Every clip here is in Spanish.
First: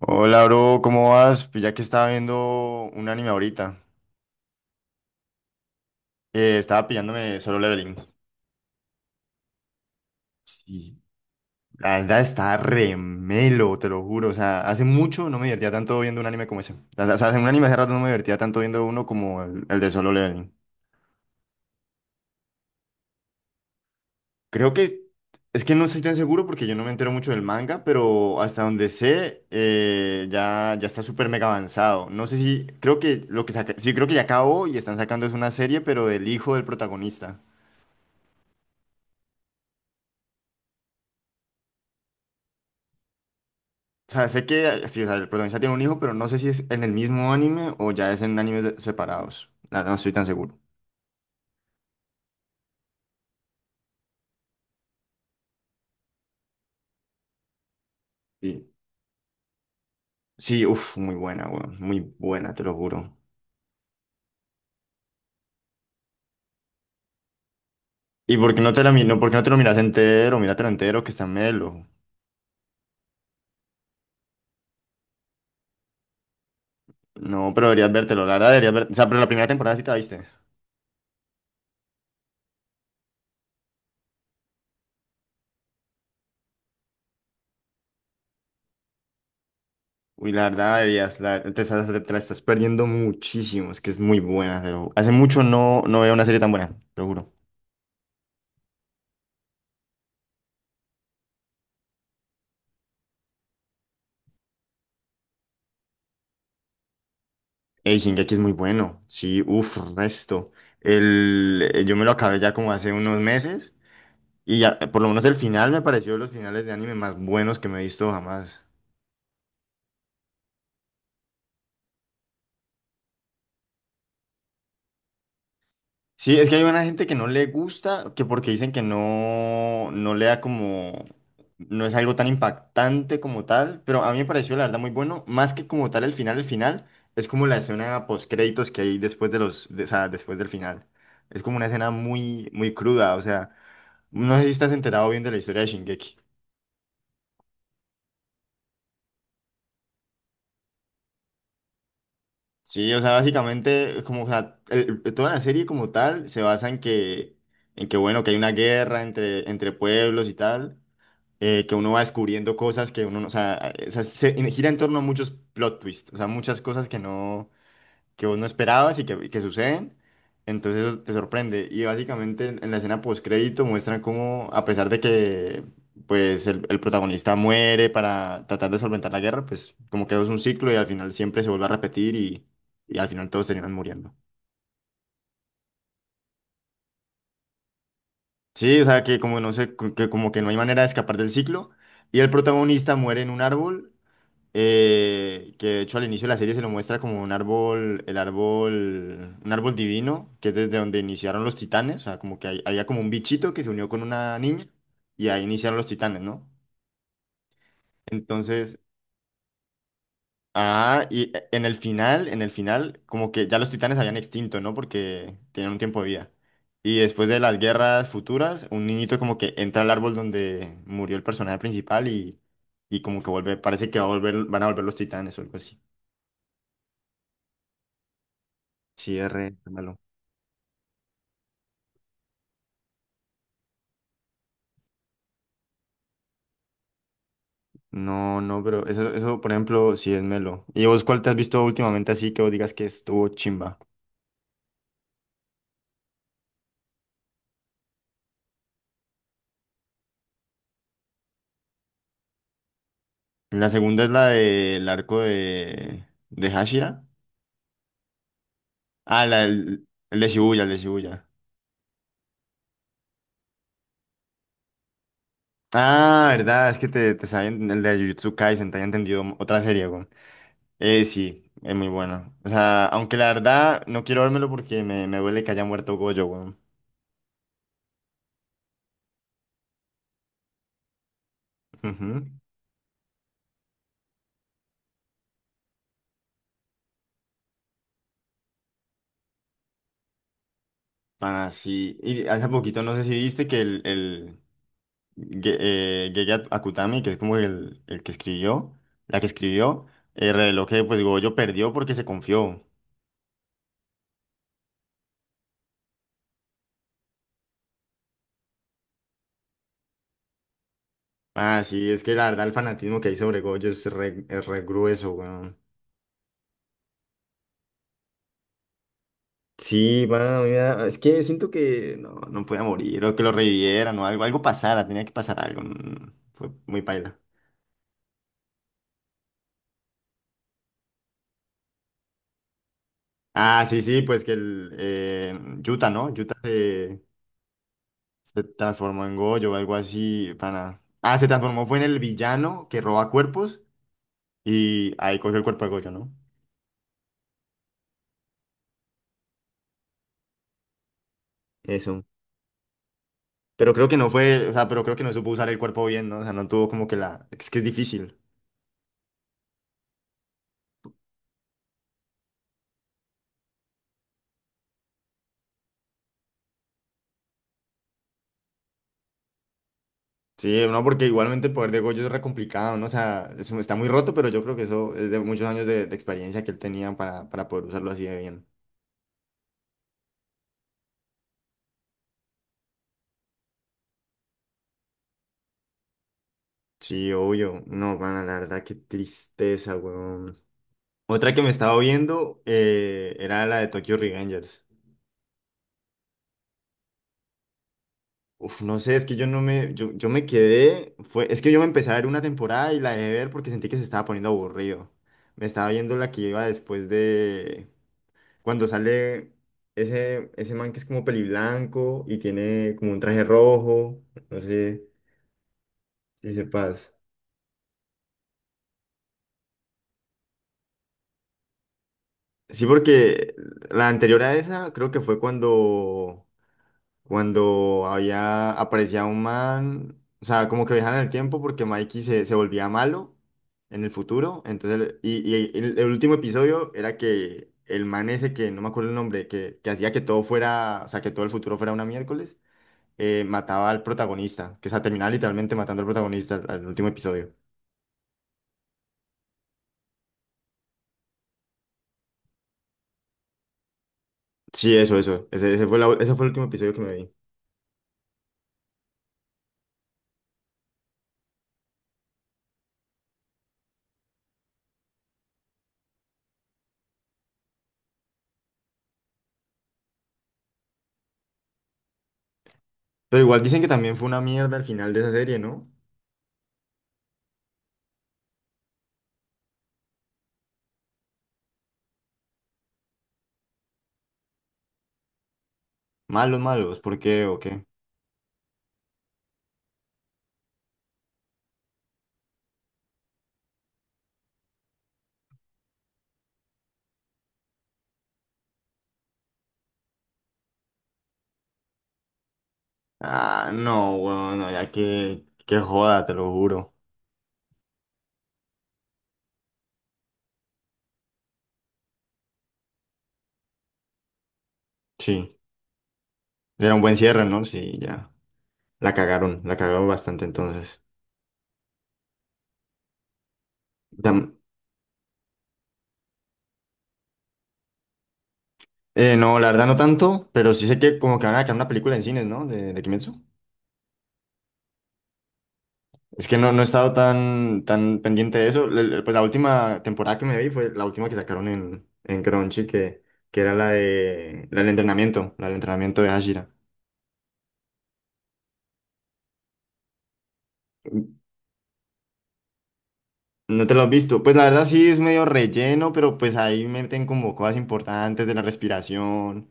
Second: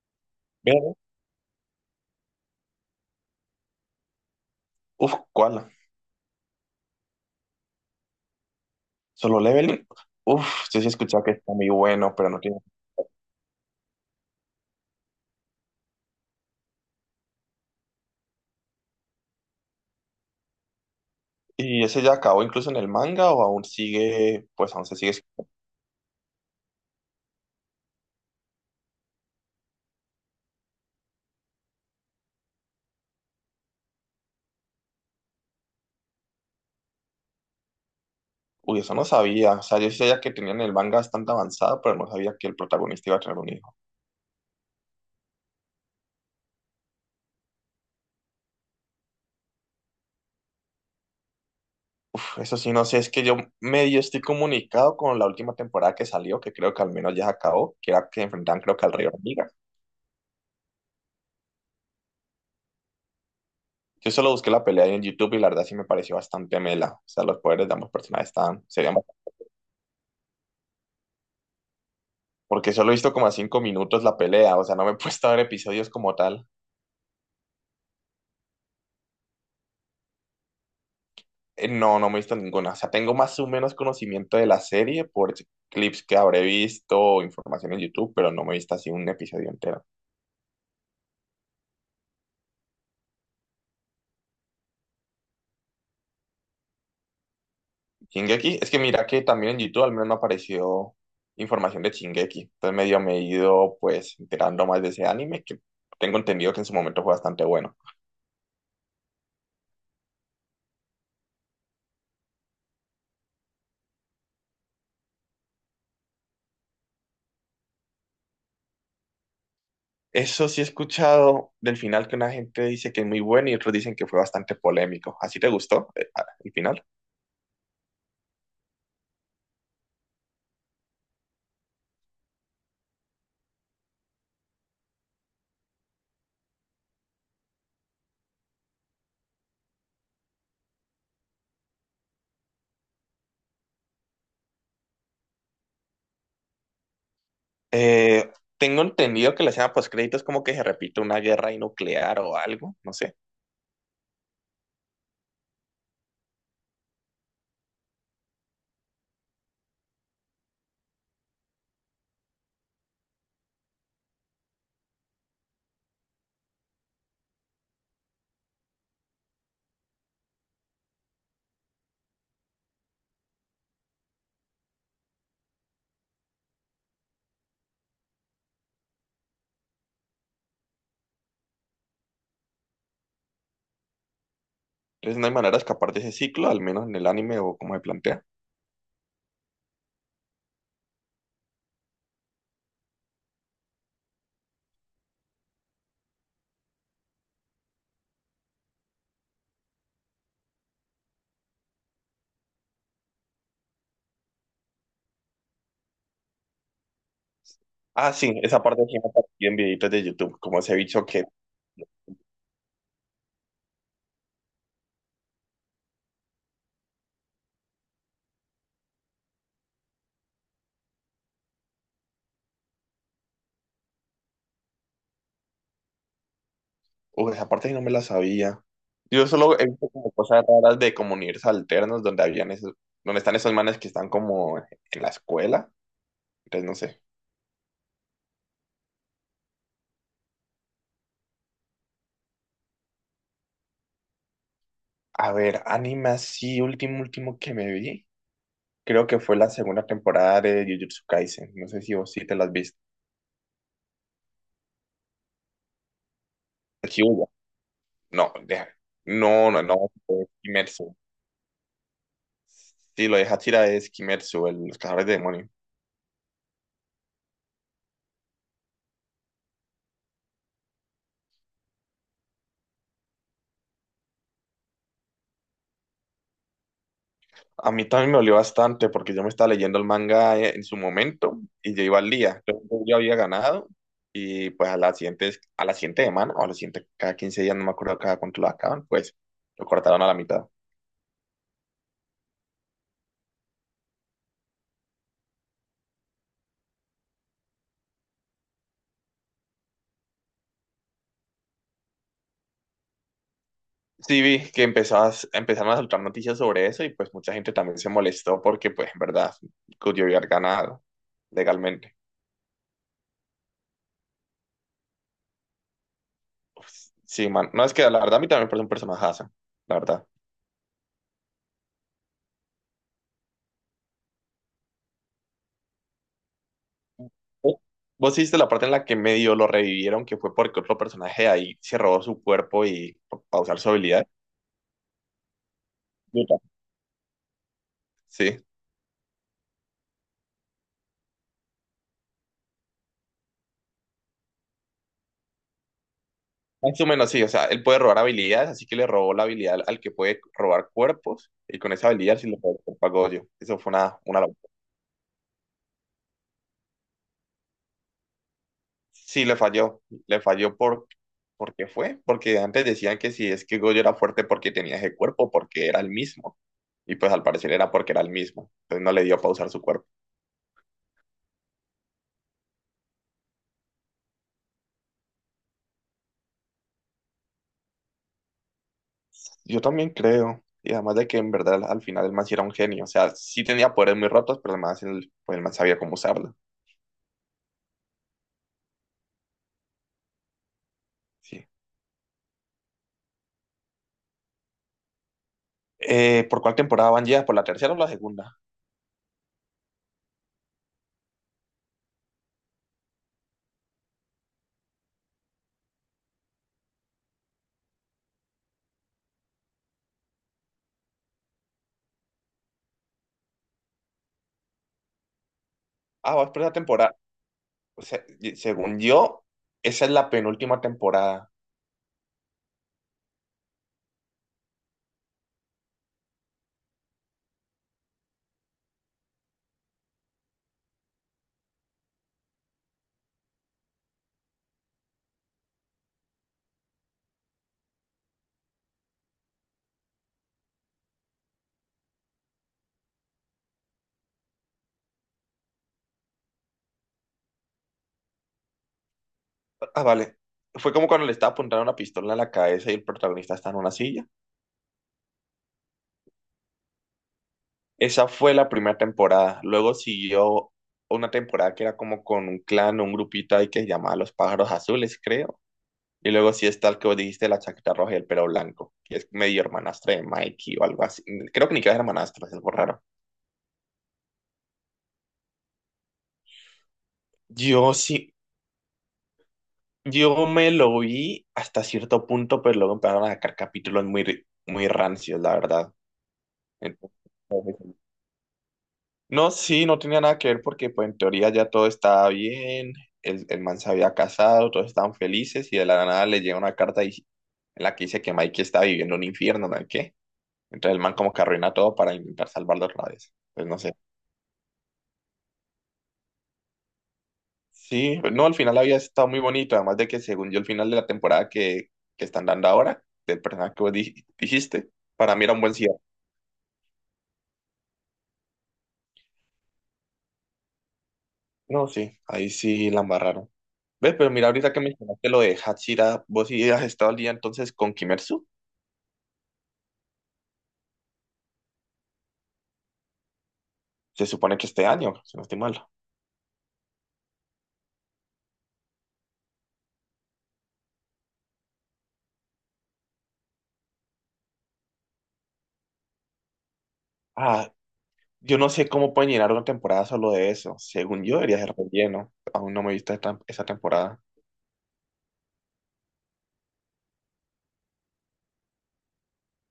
Hola, bro, Ve- ¿cómo vas? Pues ya que estaba viendo un anime ahorita, Uf, ¿cuál? Estaba pillándome Solo Leveling. Solo Leveling. Uf, sí, sí he Sí, escuchado que está muy la bueno, verdad pero no está tiene. remelo, te lo juro. O sea, hace mucho no me divertía tanto viendo un anime como ese. O sea, en un anime hace rato no me divertía tanto viendo uno como el de Solo Leveling. ¿Y ese ya acabó incluso en el manga o aún sigue? Creo Pues aún se que sigue. es que no estoy tan seguro porque yo no me entero mucho del manga, pero hasta donde sé, ya está súper mega avanzado. No sé si, creo que lo que saca, sí, creo que ya acabó y están sacando es una serie, pero del hijo del protagonista. Uy, eso no sabía. O sea, yo sí sabía que tenían el manga bastante avanzado, pero no sabía que el protagonista iba a tener un hijo. O sea, sé que sí, o sea, el protagonista tiene un hijo, pero no sé si es en el mismo anime o ya es en separados. La verdad, no estoy tan seguro. Uf, eso sí, no sé, es que yo medio estoy comunicado con la última temporada que salió, que creo que al menos ya se acabó, que era que enfrentaban Sí, creo que al Rey Hormiga. sí, uff, muy buena, weón. Muy buena, te lo juro. Yo solo busqué la pelea ahí en YouTube y la verdad sí me pareció bastante mela. O sea, los poderes de ambos personajes ¿Y por qué estaban, no serían por qué no te lo miras entero? Míratelo entero, que está melo. porque solo he visto como a 5 minutos la pelea, o sea, no me he puesto a ver episodios como tal. No, pero deberías vértelo, la verdad deberías ver. O sea, pero la primera temporada sí te la viste. No, no me he visto ninguna. O sea, tengo más o menos conocimiento de la serie por clips que habré visto o información en YouTube, pero no me he visto así un episodio entero. Uy, la verdad deberías, te la estás perdiendo muchísimo. Es que es muy buena, pero hace mucho no veo una serie tan buena, te lo juro. Shingeki, es que mira que también en YouTube al menos no apareció información de Shingeki. Entonces medio me he ido pues enterando más de ese anime que tengo entendido que en su momento fue bastante bueno. Ey, Shingeki es muy bueno. Sí, uff, resto. Yo me lo acabé ya como hace unos meses. Y ya, por lo menos el final me pareció de los finales de anime más buenos que me he visto jamás. Eso sí he escuchado del final que una gente dice que es muy bueno y otros dicen que fue bastante polémico. ¿Así te gustó Sí, es el que hay una final? gente que no le gusta, que porque dicen que no le da como, no es algo tan impactante como tal, pero a mí me pareció la verdad muy bueno, más que como tal el final es como la escena post créditos que hay después de o sea, después del final. Es como una escena muy cruda, o sea. No sé si estás enterado bien de la historia de Shingeki. Eh, tengo entendido que la escena postcrédito es como que se repite una guerra ahí nuclear o algo, Sí, no o sea, sé. básicamente, es como, o sea, toda la serie como tal se basa en que, bueno, que hay una guerra entre pueblos y tal, que uno va descubriendo cosas que uno no, o sea, gira en torno a muchos plot twists, o sea, muchas cosas que no, que vos no esperabas y que suceden, entonces eso te sorprende. Y básicamente en la escena postcrédito muestran cómo, a pesar de que pues el protagonista muere para tratar de solventar la guerra, pues como que eso es un ciclo y al final siempre se vuelve a repetir y al final todos terminan muriendo. Entonces no hay manera de escapar de ese ciclo, al menos en el anime o como se plantea. Sí, o sea que como no sé, que como que no hay manera de escapar del ciclo y el protagonista muere en un árbol que de hecho al inicio de la serie se lo muestra como un árbol, el árbol, un árbol divino, que es desde donde iniciaron los titanes, o sea, como que había como un bichito que se unió con una niña y ahí iniciaron los titanes, ¿no? Ah, sí, esa Entonces, parte sí me apareció en videitos de YouTube, como ese bicho ah, que, y en el final, como que ya los titanes habían extinto, ¿no? Porque tenían un tiempo de vida. Y después de las guerras futuras, un niñito como que entra al árbol donde murió el personaje principal y como que vuelve, parece que va a volver, van a volver los titanes o algo así. uy, esa parte sí no me la sabía. Sí, Yo es re solo he visto malo. como cosas raras de como universos alternos donde habían esos, donde están esos manes que están como en la escuela, entonces no sé. No, pero eso, por ejemplo, sí es melo. ¿Y vos cuál te has visto últimamente así que vos digas que estuvo chimba? A ver, anime así, último, último que me vi, creo que fue la segunda temporada de Jujutsu Kaisen, no sé si vos sí te las viste. La segunda es la del arco de Aquí Hashira. hubo. No, deja. Ah, la No, no, del, no. el de Es Shibuya, el de Kimetsu. Shibuya. Sí, lo de Hachira es Kimetsu, el, los cazadores de demonios. Ah, verdad, es que te saben el de Jujutsu Kaisen, te haya entendido otra serie, güey. Sí, es muy bueno. O sea, aunque la verdad no quiero vérmelo porque me duele que haya muerto Gojo, güey. A mí también me dolió bastante porque yo me estaba leyendo el manga en su momento y yo iba al Ujú. día. Yo ya había ganado y pues a la siguiente semana o a la siguiente, cada 15 días, no me acuerdo cada cuánto lo acaban, pues lo cortaron a la mitad. Pana, sí. Y hace poquito no sé si viste que Ge- llegué a Kutami, que es como el que escribió, la que escribió, reveló que pues Goyo perdió porque se confió. Sí, vi que empezabas, empezaron a soltar noticias sobre eso y pues mucha gente también se molestó porque pues en verdad, yo había ganado Ah, sí, legalmente. es que la verdad el fanatismo que hay sobre Goyo es re grueso, weón. Sí, man. No, es que la verdad a mí también me parece un personajazo, la Sí, verdad. bueno, mira, es que siento que no podía morir, o que lo revivieran, o algo, algo pasara, tenía que pasar algo. Fue muy paila. Vos vos hiciste la parte en la que medio lo revivieron, que fue porque otro personaje ahí se robó su cuerpo y para usar Ah, su sí, sí, habilidad. pues que el Yuta, ¿no? Yuta. Se Sí. transformó en Goyo o algo así, pana. Ah, se transformó, fue en el villano que roba cuerpos. Y ahí cogió el cuerpo de Goyo, ¿no? Más o menos sí, o sea, él puede robar habilidades, así que le robó la habilidad al que puede robar cuerpos, y con esa Eso. habilidad sí le robó el cuerpo a Goyo. Eso fue Pero creo que no una fue, locura. o sea, pero creo que no supo usar el cuerpo bien, ¿no? O sea, no tuvo como que la... Es que es difícil. Sí, le falló. Le falló ¿por qué fue? Porque antes decían que si es que Goyo era fuerte porque tenía ese cuerpo, porque era el mismo. Y pues al parecer era porque era el mismo. Entonces no le dio para usar su cuerpo. Sí, no, porque igualmente el poder de Goyo es re complicado, ¿no? O sea, está muy roto, pero yo creo que eso es de muchos años de experiencia que él tenía para poder usarlo así de bien. Yo también creo. Y además de que en verdad al final el man sí era un genio. O sea, sí tenía poderes muy rotos, pero además el, man, sí- pues el man sabía cómo usarlo. Sí, obvio. No, van la verdad, qué tristeza, weón. Otra que Sí. me estaba viendo era la de Tokyo Revengers. ¿Por cuál temporada van ya? ¿Por la tercera o la segunda? Uf, no sé, es que yo no me, yo me quedé, fue, es que yo me empecé a ver una temporada y la dejé ver porque sentí que se estaba poniendo aburrido. Me estaba viendo la que iba después de cuando sale ese man que es como peliblanco y tiene como un traje rojo, no sé Ah, vas si por la sepas. temporada. O sea, según yo, esa es la penúltima temporada. Sí, porque la anterior a esa creo que fue cuando había, aparecía un man, o sea, como que viajaban en el tiempo porque se volvía malo en el futuro, entonces, el último episodio era que el man ese, que no me acuerdo el nombre, que hacía que todo fuera, o sea, que todo el futuro fuera una miércoles, mataba al protagonista, que o sea, terminaba literalmente matando al protagonista al último episodio. Ah, vale. Fue como cuando le estaba apuntando una pistola a la cabeza y el protagonista está en una silla. Sí, ese fue ese fue el último episodio que me vi. Esa fue la primera temporada. Luego siguió una temporada que era como con un clan, un grupito ahí que se llamaba Los Pájaros Azules, creo. Y luego sí está el que vos dijiste, la chaqueta roja y el pelo blanco, que es medio hermanastra de Mikey o algo así. Creo que ni que era hermanastra, es algo raro. Pero igual dicen que también fue una mierda al final de esa serie, ¿no? Yo sí, yo me lo vi hasta cierto punto, pero luego empezaron a sacar capítulos muy, muy rancios, la verdad. Malos, malos, ¿por Entonces, qué o qué? no, sí, no tenía nada que ver porque pues en teoría ya todo estaba bien, el man se había casado, todos estaban felices y de la nada le llega una carta en la que dice que Mikey está viviendo un infierno, ¿no? ¿Qué? Entonces el man como que arruina todo para intentar salvarlo otra vez. Pues Ah, no sé. no, weón, no, ya que joda, te lo juro. Sí, pues, no, al final había estado muy bonito, además de que según yo el final de la temporada que están dando ahora, del personaje que vos dijiste, para mí era Sí, un buen cierre. era un buen cierre, ¿no? Sí, ya. La cagaron bastante entonces. No, sí, ahí sí la embarraron. Ve, pero Tam- mira ahorita que mencionaste lo de Hachira, vos sí has estado al día entonces con Kimetsu. No, la verdad no tanto, pero sí sé que como que van a sacar una película en cines, ¿no? De Kimetsu. Se supone que este año, si no estoy mal. Es que no, no he estado tan, tan pendiente de eso. Pues la última temporada que me vi fue la última que sacaron en Crunchy, que era la de, la del entrenamiento de Hashira. Ah, yo no sé cómo pueden llenar una temporada solo de eso. Según yo, debería ser relleno. Aún no me he visto esa No te lo has temporada. visto. Pues la verdad sí es medio relleno, pero pues ahí meten como cosas importantes de la respiración,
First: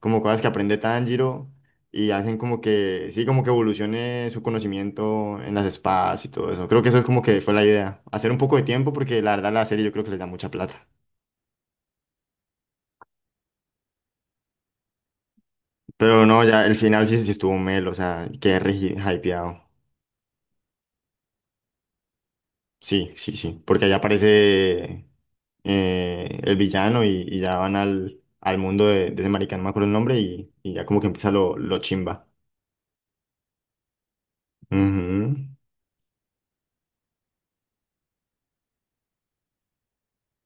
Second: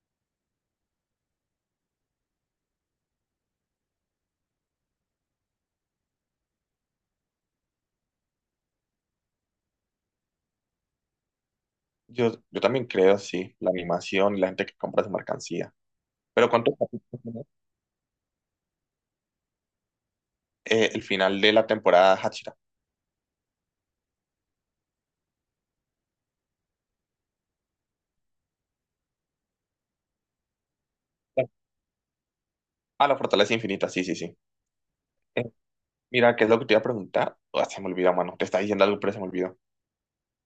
como cosas que aprende Tanjiro y hacen como que, sí, como que evolucione su conocimiento en las espadas y todo eso. Creo que eso es como que fue la idea. Hacer un poco de tiempo porque la verdad la serie yo creo que les da mucha plata. Yo también creo, sí, la animación y la gente que compra su mercancía. Pero no, Pero ya ¿cuántos el final sí, capítulos sí tiene? estuvo melo, o sea, quedé re hypeado. El final de la temporada Hachira. Sí, sí, sí, porque allá aparece el villano y ya van al mundo de ese marica, no me acuerdo el nombre, y ya como que empieza lo chimba. Ah, la fortaleza infinita, sí, sí, sí. Ujú. Eh, mira, ¿qué es lo que te iba a preguntar? Ah, se me olvidó, mano. Te estaba diciendo algo, pero se me olvidó.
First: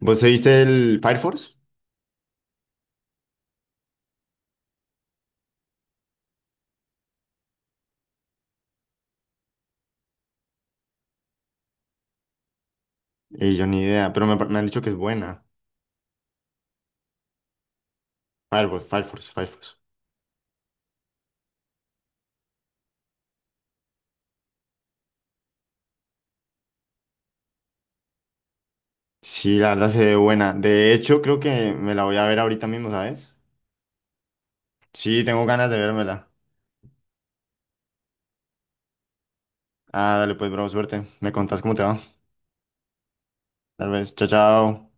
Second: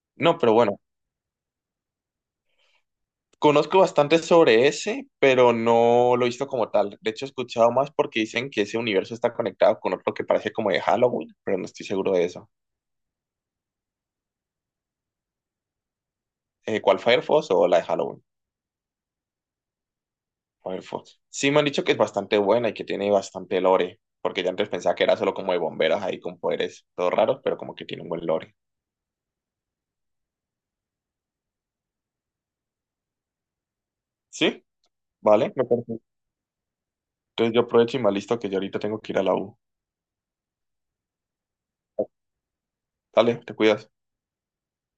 ¿Vos te No, pero viste bueno, el Fire Force? conozco bastante sobre ese, pero no lo he visto como tal. De hecho, he escuchado más porque dicen que ese universo está conectado con otro que parece como de Halloween, pero no estoy seguro de eso. Yo ni idea, pero me han dicho que es buena. ¿Cuál, Firefox o la de Halloween? Fire Force. Firefox. Sí, me han dicho que es bastante buena y que tiene bastante lore, porque ya antes pensaba que era solo como de bomberos ahí con poderes todos raros, pero como que tiene un buen lore. Sí, la verdad se ve buena. De hecho, creo que me la voy a ver ahorita mismo, ¿sabes? Sí, Sí, tengo vale, me ganas de parece. vérmela. Entonces yo aprovecho y me listo que yo ahorita tengo que ir a la U. Ah, dale pues, bro, suerte. Me contás cómo te va. Dale, te Tal cuidas. vez, chao, chao.